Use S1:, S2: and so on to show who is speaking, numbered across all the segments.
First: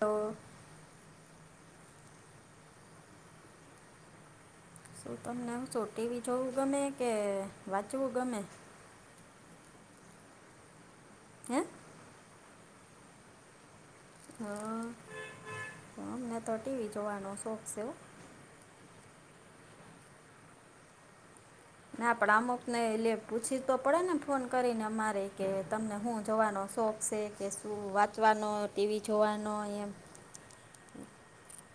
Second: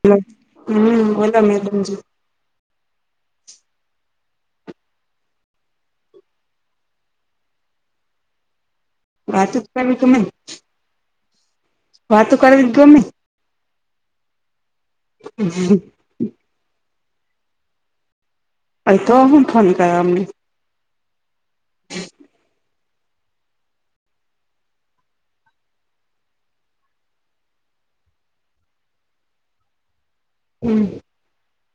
S1: તો
S2: હમમ મળે નિતો બીજું
S1: શું તમને શું ટીવી જોવું ગમે કે વાંચવું ગમે?
S2: વાંચવું જ તમને ગમે ને.
S1: હે
S2: વાતો કરવી તો ગમે ને.
S1: હા.
S2: હમમ.
S1: હા અમને તો ટીવી જોવાનો શોખ છે.
S2: એ તો અમે [unintelligible] કરવાનું
S1: ના પણ અમુક ને એલે પૂછી તો પડે ને ફોન કરીને અમારે કે તમને હું જોવાનો શોખ શે કે શું વાંચવાનો, ટીવી જોવાનો એમ
S2: હમમ.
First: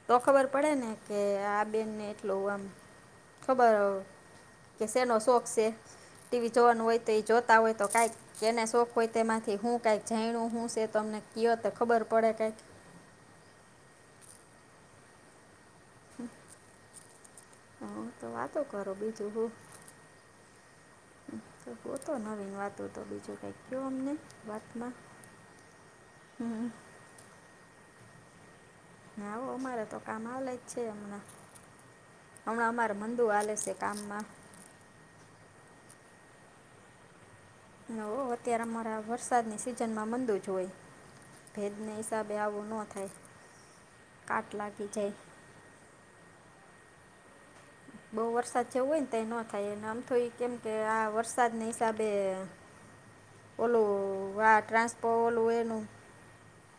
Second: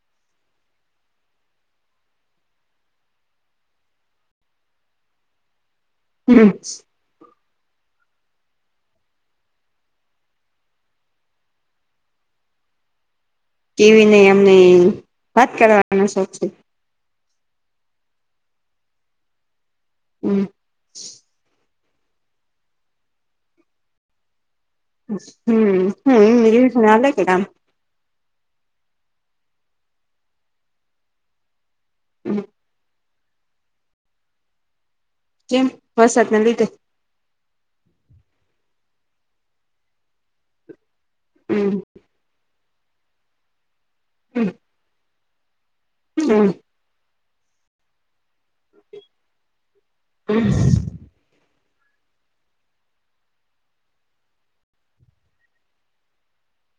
S1: તો ખબર પડે ને કે આ બેનને એટલું એમ ખબર કે શેનો શોખ છે ટીવી જોવાનું હોય તે જોતા હોય તો કંઈ કેને શોખ હોય તેમાંથી હું કઈક જાણવા હું છે તમને કીયો તો ખબર પડે કઈક.
S2: ટીવી ને અમને વાત કરવાનો શોખ છે.
S1: હા તો વાતો કરો બીજું હું.
S2: હમમ.
S1: તો ગોતો નવીન વાતો તો બીજું કંઈક કેવો અમને. વાત માં
S2: હમમ હમમ એ યોજને હાલે કે ના
S1: હા હો અમારે તો કામ હાલે જ છે હમણાં.
S2: હમમ.
S1: હમણાં અમારે મંદી હાલે છે કામમાં.
S2: કેમ? વરસાદ ને લીધે
S1: હા હો અત્યારે અમારા વરસાદની સિઝન માં મંદી જ હોય. ભેજ
S2: હમ
S1: ના હિસાબે આવું ન થાય કાટ લાગી જાય
S2: હમ
S1: બઉ વરસાદ જેવું હોય તઈ નો થાયને આમ થય કેમ કે
S2: હમ
S1: આ વર વરસાદના હિસાબે ઓલું [unintelligible] એનું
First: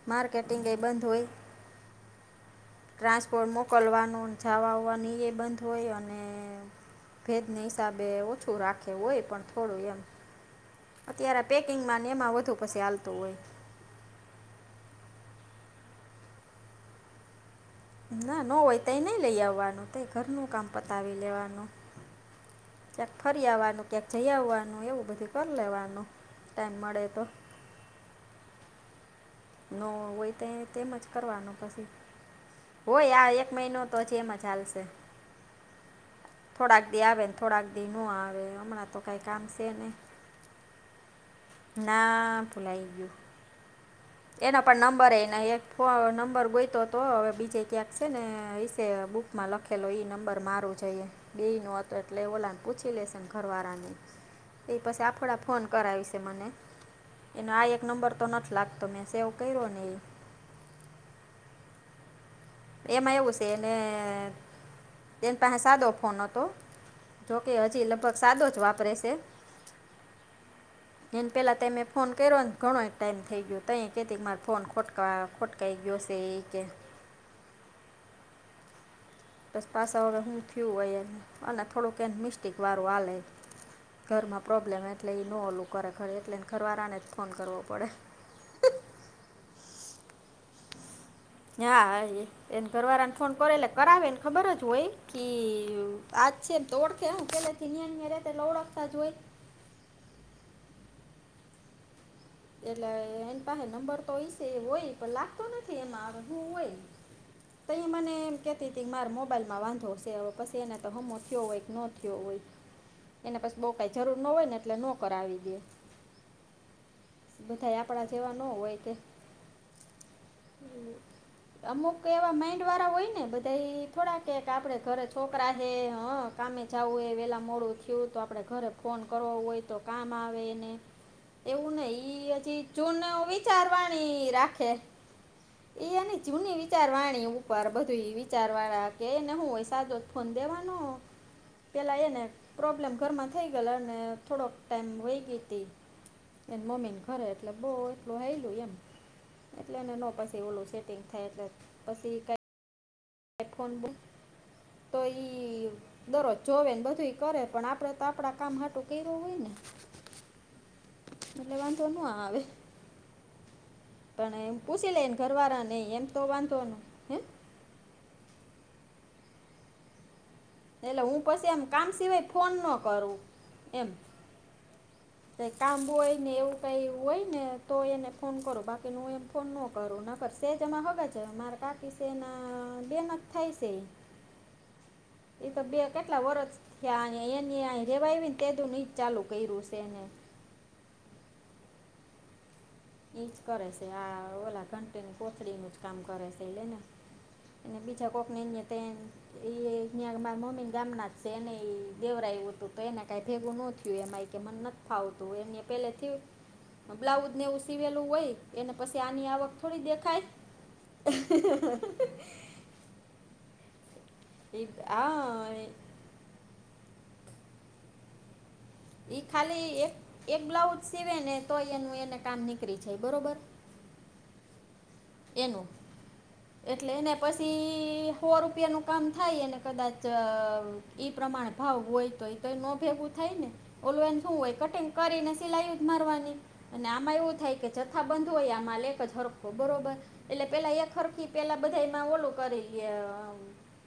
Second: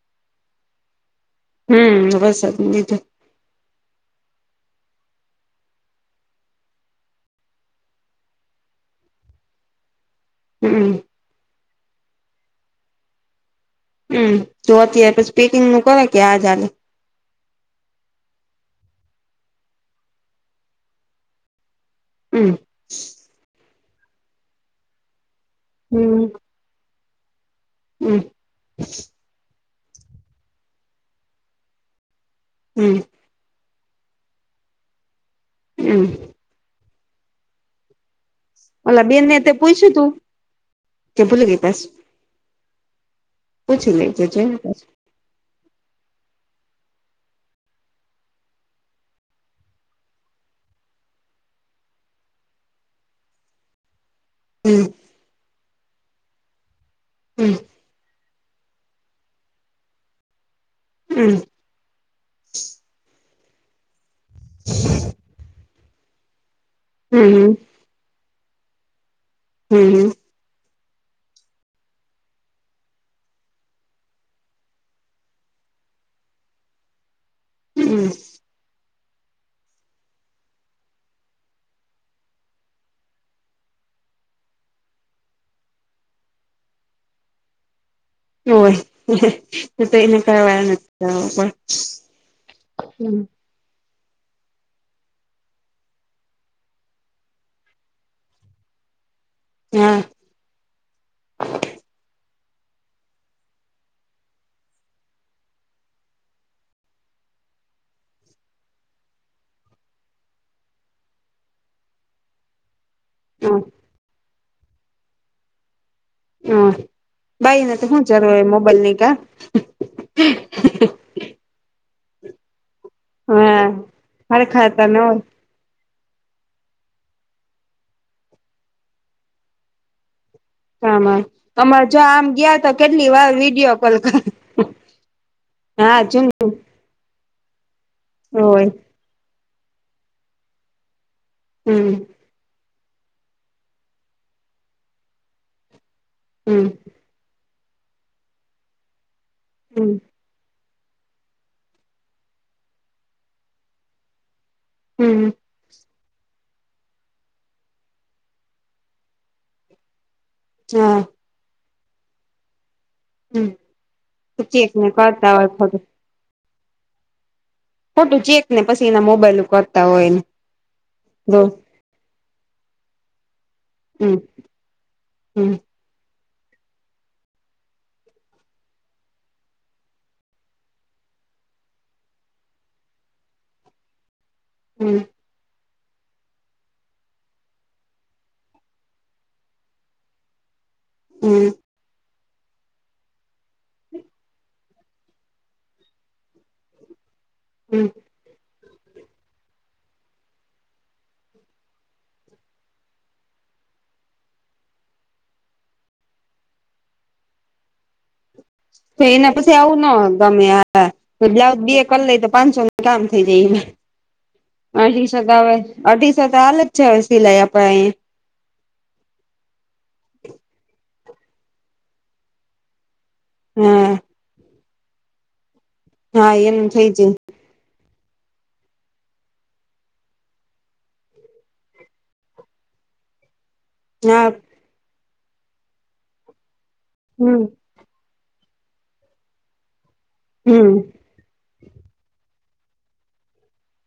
S1: માર્કેટિંગ એ બંધ હોય
S2: હમ વરસાદ ના લીધે
S1: ટ્રાન્સપોર્ટ મોકલવાનો જવા હોવાની એ બંધ હોય અને ભેજના હિસાબે ઓછું રાખે હોય પણ થોડું એમ
S2: હમમ
S1: અત્યારે પેકિંગમાં ને એમાં વધુ પછી હાલતું હોય.
S2: હમ તો અત્યારે પછી પેકિંગ નું કરે કે આજાલે
S1: ના નો હોય ત નઈ લઈ આવવાનું તઈ ઘરનું કામ પતાવી લેવાનું.
S2: હમ
S1: ક્યાંક ફરી આવવાનું ક્યાંક જઈ આવવાનું એવું બધું કરી લેવાનું
S2: હમ
S1: ટાઈમ મળે તો
S2: હમ
S1: ન હોય તો તેમજ કરવાનો પછી
S2: હમ
S1: હોય આ એક મહિનો તો જ એમજ હાલશે
S2: હમ
S1: થોડાક દી આવે ને થોડાક દી ન આવે હમણાં તો
S2: ઓલા
S1: કઈ
S2: બેનને
S1: કામ
S2: તે
S1: છે
S2: પૂછ્યું
S1: નઈ
S2: તું કે ભૂલી ગઈ પાછું
S1: ના ભૂલાય ગયું.
S2: પૂછી લેજે
S1: એના પણ નંબર એને એક ફ નંબર ગોઈતો તો હવે બીજે ક્યાંક છે ને એશે બુકમાં લખેલો એ નંબર મા [inaudible] બે નો હતો એટલે ઓલાને પૂછી લેશે ઘરવાળાની એ
S2: હમ
S1: પછી આફડા ફોન કરાવી છે મને એનો
S2: હમ
S1: આ એક નંબર તો નથી લાગ તો મેં સેવ કર્યો નહી
S2: હમ
S1: એમાં એવું છે એને તેન પાસે સાદો ફોન હતો.
S2: હમ
S1: જોકે હજી લગભગ સાદો જ વાપરે છે.
S2: હમ
S1: એને પેલા તમે ફોન કર્યોને ઘણો એક ટાઈમ થઈ ગયો તઈ કેતી મારે ફોન ખોટકા ખોટ [inaudible] સેઈ કે
S2: હમ
S1: બસ પાછા વળે હું થયું હોય એ અને થોડુંક એને મિસ્ટેક વાળું આલે ઘરમાં પ્રોબ્લેમ એટલે એ ન ઓલું કરે ખરે એટલેને ઘરવારાને જ ફોન કરવો પડે.
S2: [unintelligible]
S1: હા એને ઘરવાળાને
S2: હમ
S1: ફોન કરેલા કરાવેને ખબર જ હોય કે આજ છે એમ તો [unintelligible] ઓળખતા જ હોય.
S2: [inaudible]
S1: એટલે એની પાસે નંબર તો હોય છે એ હોય પણ લાગતો નથી એમાં શું હોય? તઈ એ મને એમ કહેતી હતી કે માર મોબાઈલમાં વાંધો હશે હવે પછી એને તો હમો થયો હોય કે ન થયો હોય એને પછી
S2: હા
S1: બોઉ કઈ જરૂર ના હોય ને એટલે નો કરાવી દે
S2: હ
S1: બધા
S2: બાઈને તો શું
S1: આપણા
S2: જરૂર
S1: જેવા ન
S2: હોય મોબાઈલ
S1: કે
S2: ની કા
S1: અમુક એવા માઈન્ડ વાળા હોય ને એ બધા થોડા
S2: હા
S1: કે
S2: હરખા
S1: આપડે
S2: તા ન
S1: ઘરે
S2: હોય
S1: છોકરા હે હ કામે જવું હોય વેલા મોડું થયું તો આપડે ઘરે ફોન કરવો હોય તો કામ આવેને એ
S2: [unintelligible]
S1: હજી
S2: તો કેટલી વાર
S1: જૂનું
S2: વિડીયો કોલ કર
S1: વિચારવાની રાખે
S2: હા
S1: એને
S2: જો
S1: જૂની વિ વિચારવાણી ઉપર બધું
S2: હોય
S1: વિચારવાળા કે એને હુંય સાદો ફોન દેવાનો
S2: હમ
S1: પેલા એને પ્રોબ્લેમ ઘરમાં થઈ ગયેલા અને થોડોક ટાઈમ વહી ગઈ હતી.
S2: હમ
S1: એને મમ્મીને કરે એટલે બઉુ એટલું હેલું એમ એટલે
S2: હમ
S1: એને નો પછી ઓલું સેટિંગ થાય એટલે પછી ક હેડફોન બુક તો
S2: હમ
S1: ઈ દરોજ જોવે ને બધું કરે પણ આપડે તો આપણા કામ આટું કર્યું હોય ને
S2: હા
S1: એટલે વાધો ન આ આવે
S2: હમ
S1: પણ એમ
S2: ચેક
S1: પૂછ
S2: ને
S1: લેને
S2: કરતા હોય
S1: ઘરવાળા ને
S2: ખોટું
S1: એમ તો વાંધો ન હે
S2: ખોટું ચેક ને પછી એના મોબાઈલ કરતા હોય ને
S1: એટલે હું પછી એમ કામ સિવાય ફોન ન કરું એમ
S2: હા [unintelligible]
S1: તે કામ બોય એવું કઈ હોય ને તો એને ફોન કરો બાકી ન હ એમ ફોન ન કરું ન કર સેજમાં હગા છે મારે તાકી છેને બેન થાય છે
S2: હમ
S1: એ તો બે કેટલા વરષ થયા એની રેવા આવી ને તેડુની નહી જ ચાલુ કર્યું છે એને
S2: હમ
S1: ઈજ કરે છે આ ઓલા ઘંટી કોથળીનું જ કામ કરે છે એલે ને એને
S2: હમ
S1: બીજા કોકનેને તે એ ત્યાં મારી મમ્મી ગામ ના જ છે એને એ દેવરાયું હતું તો એને કઈ ભેગું નહોતયું એમાં કે મને નથી ફાવતું એને પહેલે થય બ્લાઉઝ ને એવું સીવેલું હોય એને પછી
S2: તો
S1: આની
S2: એના
S1: આવક
S2: પછી આવું
S1: થોડી
S2: ના
S1: દેખાય
S2: ગમે બ્લાઉજ બે કર લઈ તો પાંચસો કામ થઈ જાય એ
S1: એ
S2: અઢીસો
S1: હા
S2: હવે અઢીસો ચાલે ચ સિ લઈ આપ
S1: ઈ ખાલી એક એક બ્લાઉજ સીવે ને તો એનું એને કામ નીકળી જ બરોબર
S2: હા
S1: એનું
S2: હા એનું થઈ
S1: એટલે એને
S2: જાય
S1: પછી સો રૂપિયાનું કામ થાય અને કદાચ ઈ પ્રમાણે ભાવ હોય તો તો એ ન ભેગું થાય ને ઓલુ એન
S2: હા
S1: શું હોય કટિંગ કરીને સિલાઈ જ મારવાની અને આમાં એવું
S2: હમ
S1: થાય કે જથ્ા બંધ હોય આ માલ એક જ હરખો બરોબર એટલે
S2: હમ
S1: પેલા એક હરકી પેલા બધા એમાં ઓલી કરેલી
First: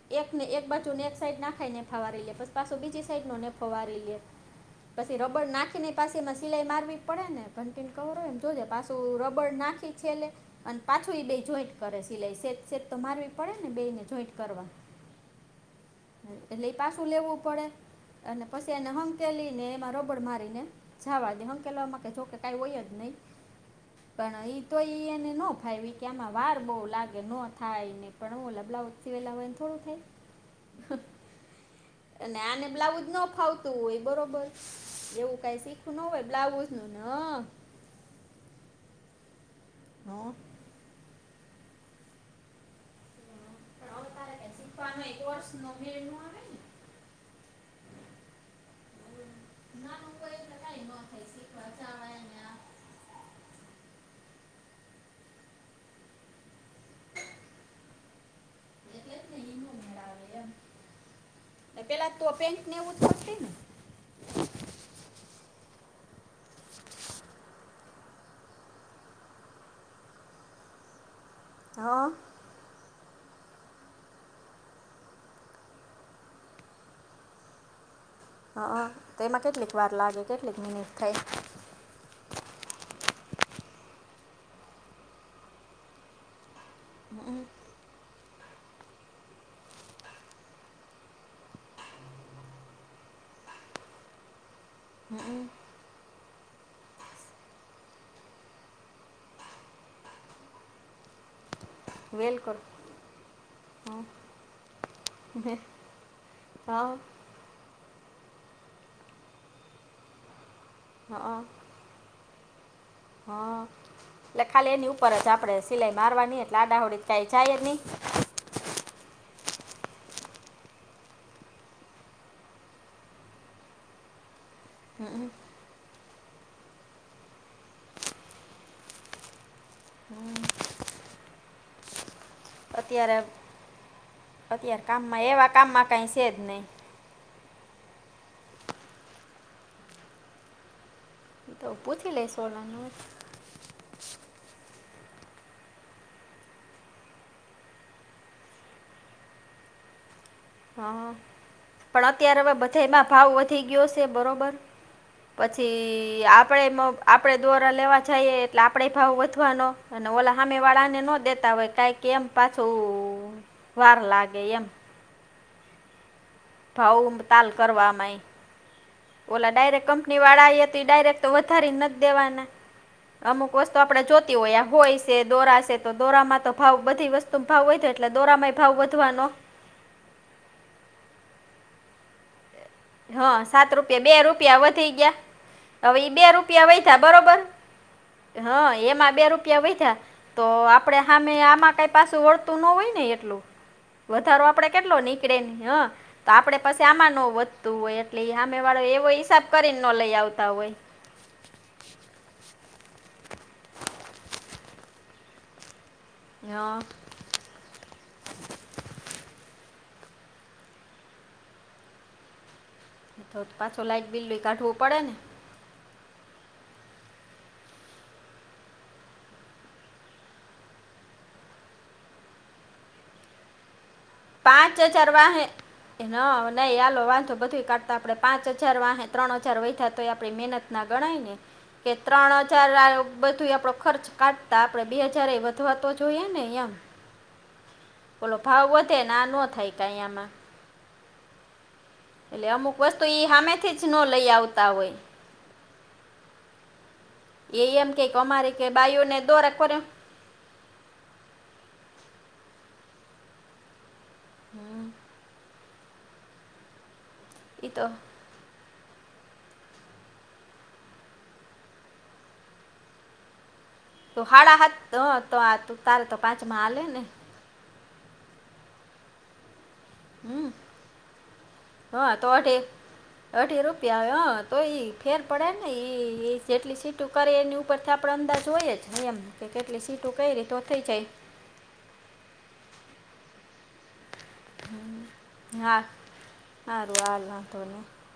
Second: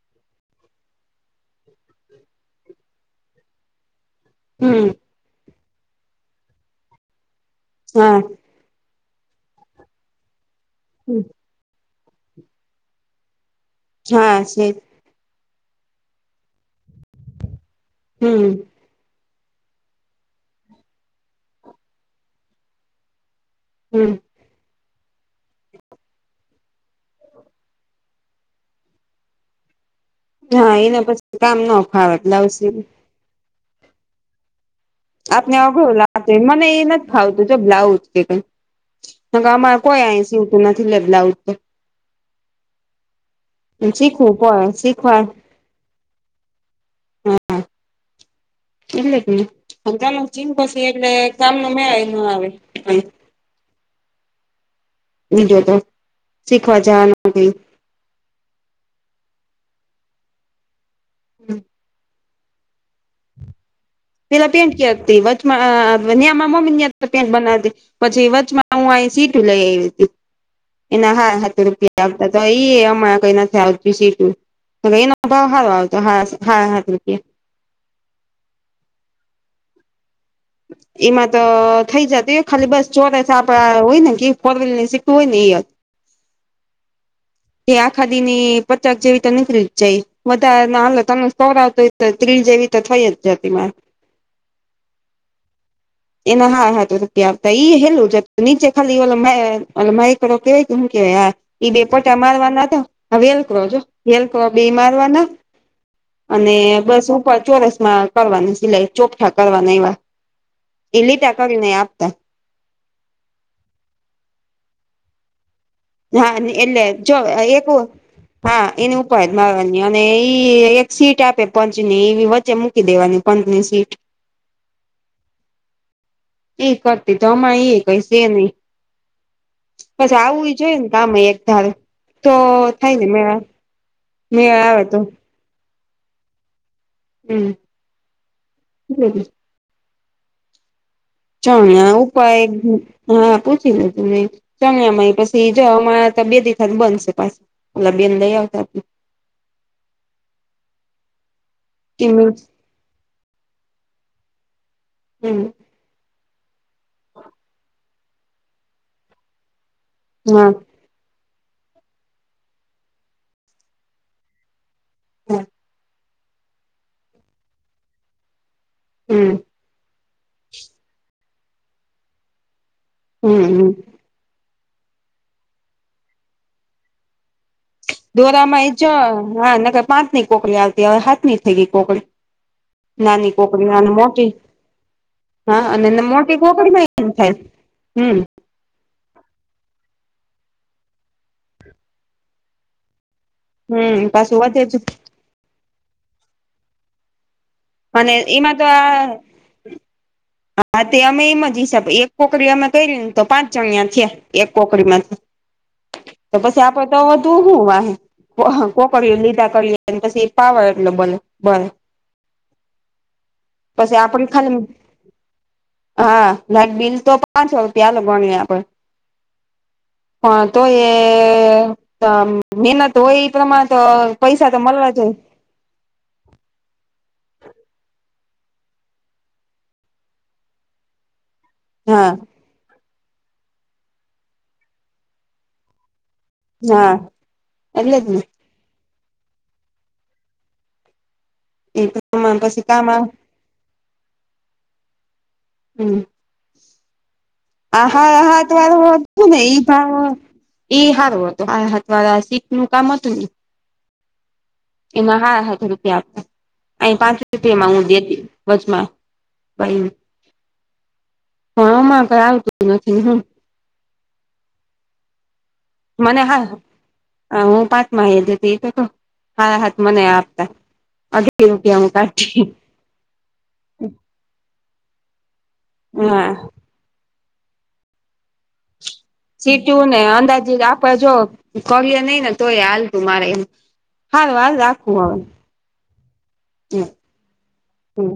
S1: એકને એક બાજુ ને એક સાઈડ નાખાઈને ફાવારી લઈએ પસ પાછું બીજી સાઈડ નો નેફો ફવારી લઈએ
S2: હમ
S1: પછી રબડ નાખી ને પાસેમાં સિલાઈ મારવી પડે ને ભંટીને
S2: હા
S1: કવર હોય જોજે પાછું રબડ નાખી છેલેે અને પાછું એ બે જોઈન્ટ કરે સિલાઈ શ છે તમારી પડે ને બેને જોઈન્ટ
S2: હા
S1: કરવા
S2: છે
S1: એટલે એ પાછું લેવું પડે
S2: હમ
S1: અને પછી અને હમ તેલીને એમાં રોબડ મારીને જાવા દે હાંકેલામાં ક કે કાઈ હોય જ નહીં
S2: હમ
S1: પણ એ તો એ એને નો ભાઈી કે આમાં વાર બહ લાગે ન થાય ને પણ હું બલાઉજ શિવેલા હોય ને થોડું થાય
S2: હા એના પછી કામ ન ફાવે
S1: અને
S2: બ્લાઉઝ
S1: આને
S2: સિવું.
S1: બ્લાઉજ ન ફાવતું હોય બરોબર એવું
S2: આપને
S1: કાંઈ શીખવું
S2: અઘરું
S1: ન હોય
S2: લાગાગે મને એ
S1: બ્લાઉઝનું ને
S2: નથી
S1: હં
S2: ફાવતું જો બ્લાઉજ કે અમારે કોઈ અહી
S1: નો
S2: સીવતું નથી લેલાઉજ તો
S1: પણ
S2: શીખવું
S1: તારે ક
S2: પડે
S1: શીખવાનો એક
S2: શીખવા
S1: વર્ષ નો મેળ ના આવે ને
S2: એટલે જ ને
S1: નાનું
S2: અજ
S1: હોય
S2: ચીન
S1: એટલે
S2: પછ
S1: કાંઈ ન
S2: એટલે
S1: થાય
S2: કામ ન
S1: શીખવા
S2: મે
S1: જવાય
S2: ના
S1: ને
S2: આવે
S1: આ
S2: બીજો તો શીખવા જવાનું કઈ
S1: એ થ હમેરા આવે એમ
S2: હમ
S1: પેલા તો પેન્ટ ને એવું થશે ને
S2: પેલા પેન્ટ કતીચમાં નેમાં મમ્મી ની પેન્ટ બનાવતી પછી વચમાં હું આ સીટું લઈ આવી હતી એના હલા રૂપિયા
S1: હા
S2: આવતા તો એઈ અ કઈ નથી આવતું સીટું તો એનો ભાવ સારો આવતો હારા સાત રૂપિયા
S1: હ તો એમાં કેટલીક વાર લાગે છે
S2: એ મા તો અ થઈ જતું એ ખાલી બસ ચોરા આપડે હોય ને કે ફોર વ્હીલર ની સી્ટું હોય ને એ તે આખાદી ની પચાક જેવી તો નીકળી જ જાય બધા ના હાલત સરા આવતો હોય ત્રિ જેવી તો થઈ જ જાતિમાં.
S1: [unintelligible]
S2: એના હા હાથતો આવતા ઈ હેલું જ નીચે ખાલી ઓ માયક કેવાય હું કેવાય હા. એઈ બેપોટા
S1: વેલ કરો
S2: મારવાના હતા, હ વેલક્રો છો વેલક્રો બે મારવાના
S1: હા
S2: અને
S1: હા
S2: બસ ઉ પર ચોરસમાં કરવાની સિલાઈ, ચોખઠા કરવાના એવા એ લીટા
S1: હા
S2: કરીને આપ
S1: હા એટલે ખાલી એની ઉપર જ આપણેે સિલાઈ
S2: હા
S1: મારવાની એટલે આડા હોડી
S2: જો
S1: કઈ જાય એ
S2: એક
S1: નહી.
S2: હા એની ઉપાય જ મળવાની અને ઈ એક સીટ આપે પંચ ની એ વચ્ચે દેવાની પંંતની સીટ.
S1: હમ્મ.
S2: એ કરતી તો અમા એ એ કૈ છે નહી. બસ આવું એ જોય ને કામમે એક ધારું.
S1: અત્યારે
S2: મેળ આવે
S1: અત્યારે
S2: તો
S1: કામમાં એવા કામમાં કઈ છે જ નહી.
S2: હમ્મ, હમ્મ.
S1: તો
S2: ચણના
S1: પૂછી લઈશ
S2: ઉપાય
S1: ઓલાને
S2: હા પૂછી લે તું મે. જમ્યામાં પછી જવા અમા બે તિથા બંધશે પાછ પલા બે દઈ આવતા.
S1: હા પણ અત્યારે હવે
S2: હમ
S1: બધામાં ભાવ વધી ગયો છે બરોબર પછી થી આપણે આપણે દોરા લેવા જઈએ એટલે આપણે ભાવ વધવાનો. અને ઓલા
S2: હા
S1: સામે વાળાને ન દેતા હોય કંઈક એમ પાછું વાર લાગે એમ.
S2: હમ્મ.
S1: ભાવ તાલ કરવાય.
S2: હમ
S1: ઓલા ડાયરેક કંપની વાળા આઈ હતી ડાયરેક્ટ તો વધારી નથી દેવાના. અમુક
S2: હમ
S1: વસ્તુ આપડે જોતી હોય હોય છે, દોરા છે તો દોરામાં તો ભાવ બધી વસ્તુ ભાવ વયધો એટલે દોરામાંય
S2: દોરામાં એ
S1: ભાવ
S2: જ
S1: વધવાનો.
S2: હા નકર પાંચ ની કોકડી આવતી હવે હાથ ની થઈ ગઈ કોકડી. નાની
S1: હા
S2: કોકડી
S1: સાત
S2: અને
S1: રૂપિયા બે
S2: મોટી
S1: રૂપિયા વધી
S2: હા
S1: ગયા
S2: અને
S1: હવે ઈ બે રૂપિયા વેધા બરોબર?
S2: હમ્મ.
S1: હા એમાં બે રૂપિયા વયધા તો આપડે હામે આમાં કઈ પાસુ વળતું ન હોય ને એટલું.
S2: હમ પાછું
S1: વધારો
S2: વધે
S1: આપડે
S2: જ
S1: કેટલો નીકળે ને હા તો આપડે પછી આમાંનો તું હોય
S2: અને
S1: એટલે આમે
S2: એમાં તો
S1: વાળો એવો
S2: આ
S1: હિસાબ કરીને ન લઈ આવતા હોય.
S2: હા તે અમે એમ જ હિસાબે એક કોકરી અમે કરી ને તો પાંચ જણ્યા છેયા એક કોકરી માંથી. તો પછી આપ
S1: હા
S2: તો તું હું વાહે કોકડ્યું લીતા કર પછી પાવળટ બ બ.
S1: હા તો પાછો
S2: પછી
S1: લાઈટ બિલ
S2: આપડી
S1: બી
S2: ખાલી
S1: કાઢવું પડે ને?
S2: હા લાઇટ બિલ તો પાંચસો રૂપિયા હાલો ગણીએ આપડે. પણ તો એ મહેનત હોય એ પ્રમાણે તો પૈસા તો
S1: પાંચ
S2: મળવા
S1: હજાર
S2: જોઈએ
S1: વાહે. ન નહી આલો વાંધો બધું કાઢતા આપડે પાંચ હજાર વા ત્રણ હજાર વધા તોય આપણી મહેનત ના ગણાયને. કે
S2: હા
S1: ત્રણ હજાર બધું આપડો ખર્ચ કાઢતા આપડે બે હજાર એ વધવા તો જોઈએ ને? એમ.
S2: હા એટલે જ ને
S1: ઓલો ભાવ વધેને આ નો થાય આમાં.
S2: એ તો
S1: એટલે અમુક વસ્તુ ઈ સામેથી જ ન લઈ આવતા હોય.
S2: હમ્મ.
S1: એ એમ કે કે
S2: આહા
S1: અમારે
S2: હાત
S1: કે
S2: વારૂ
S1: બાયોને
S2: હતું ને
S1: દોરા
S2: એઈ
S1: કરે
S2: ભાવ. ઈ સારું હતું આથવા સીખ નું કામ હતું ને. એમાં હા હાજ રૂપિયા આપ અહી પાંચ
S1: એ
S2: રૂપિયામાં
S1: તો
S2: ઊ દે હતી. વજમાં ભાઈ હામાં કઈ આવતું નથી હું.
S1: તો હાડા હા તો આ હતું
S2: મને હા અ હું પાંચ માહ જ હતી એ તો હાડા હાથ મને આપતા અઢી રૂપિયા હું
S1: હા તો
S2: કાઢી
S1: અઢી અઢી રૂપિયા હ તો ઈ ફેર પડે ને
S2: હા
S1: જેટલી સીટ ટુક એની ઉપર થા આપ અંદાજ હોય જ. એમ કે કેટલી
S2: સીટું ને અંદાજ
S1: કરી તો થઈ
S2: આપે જો
S1: જાય
S2: કય નઈ ને તોય હાલતું મારે એમ હાલ વાાલ રાખું હવે
S1: હા
S2: હમ્મ
S1: સારું હાલ વાંધો નહીં
S2: હમ્મ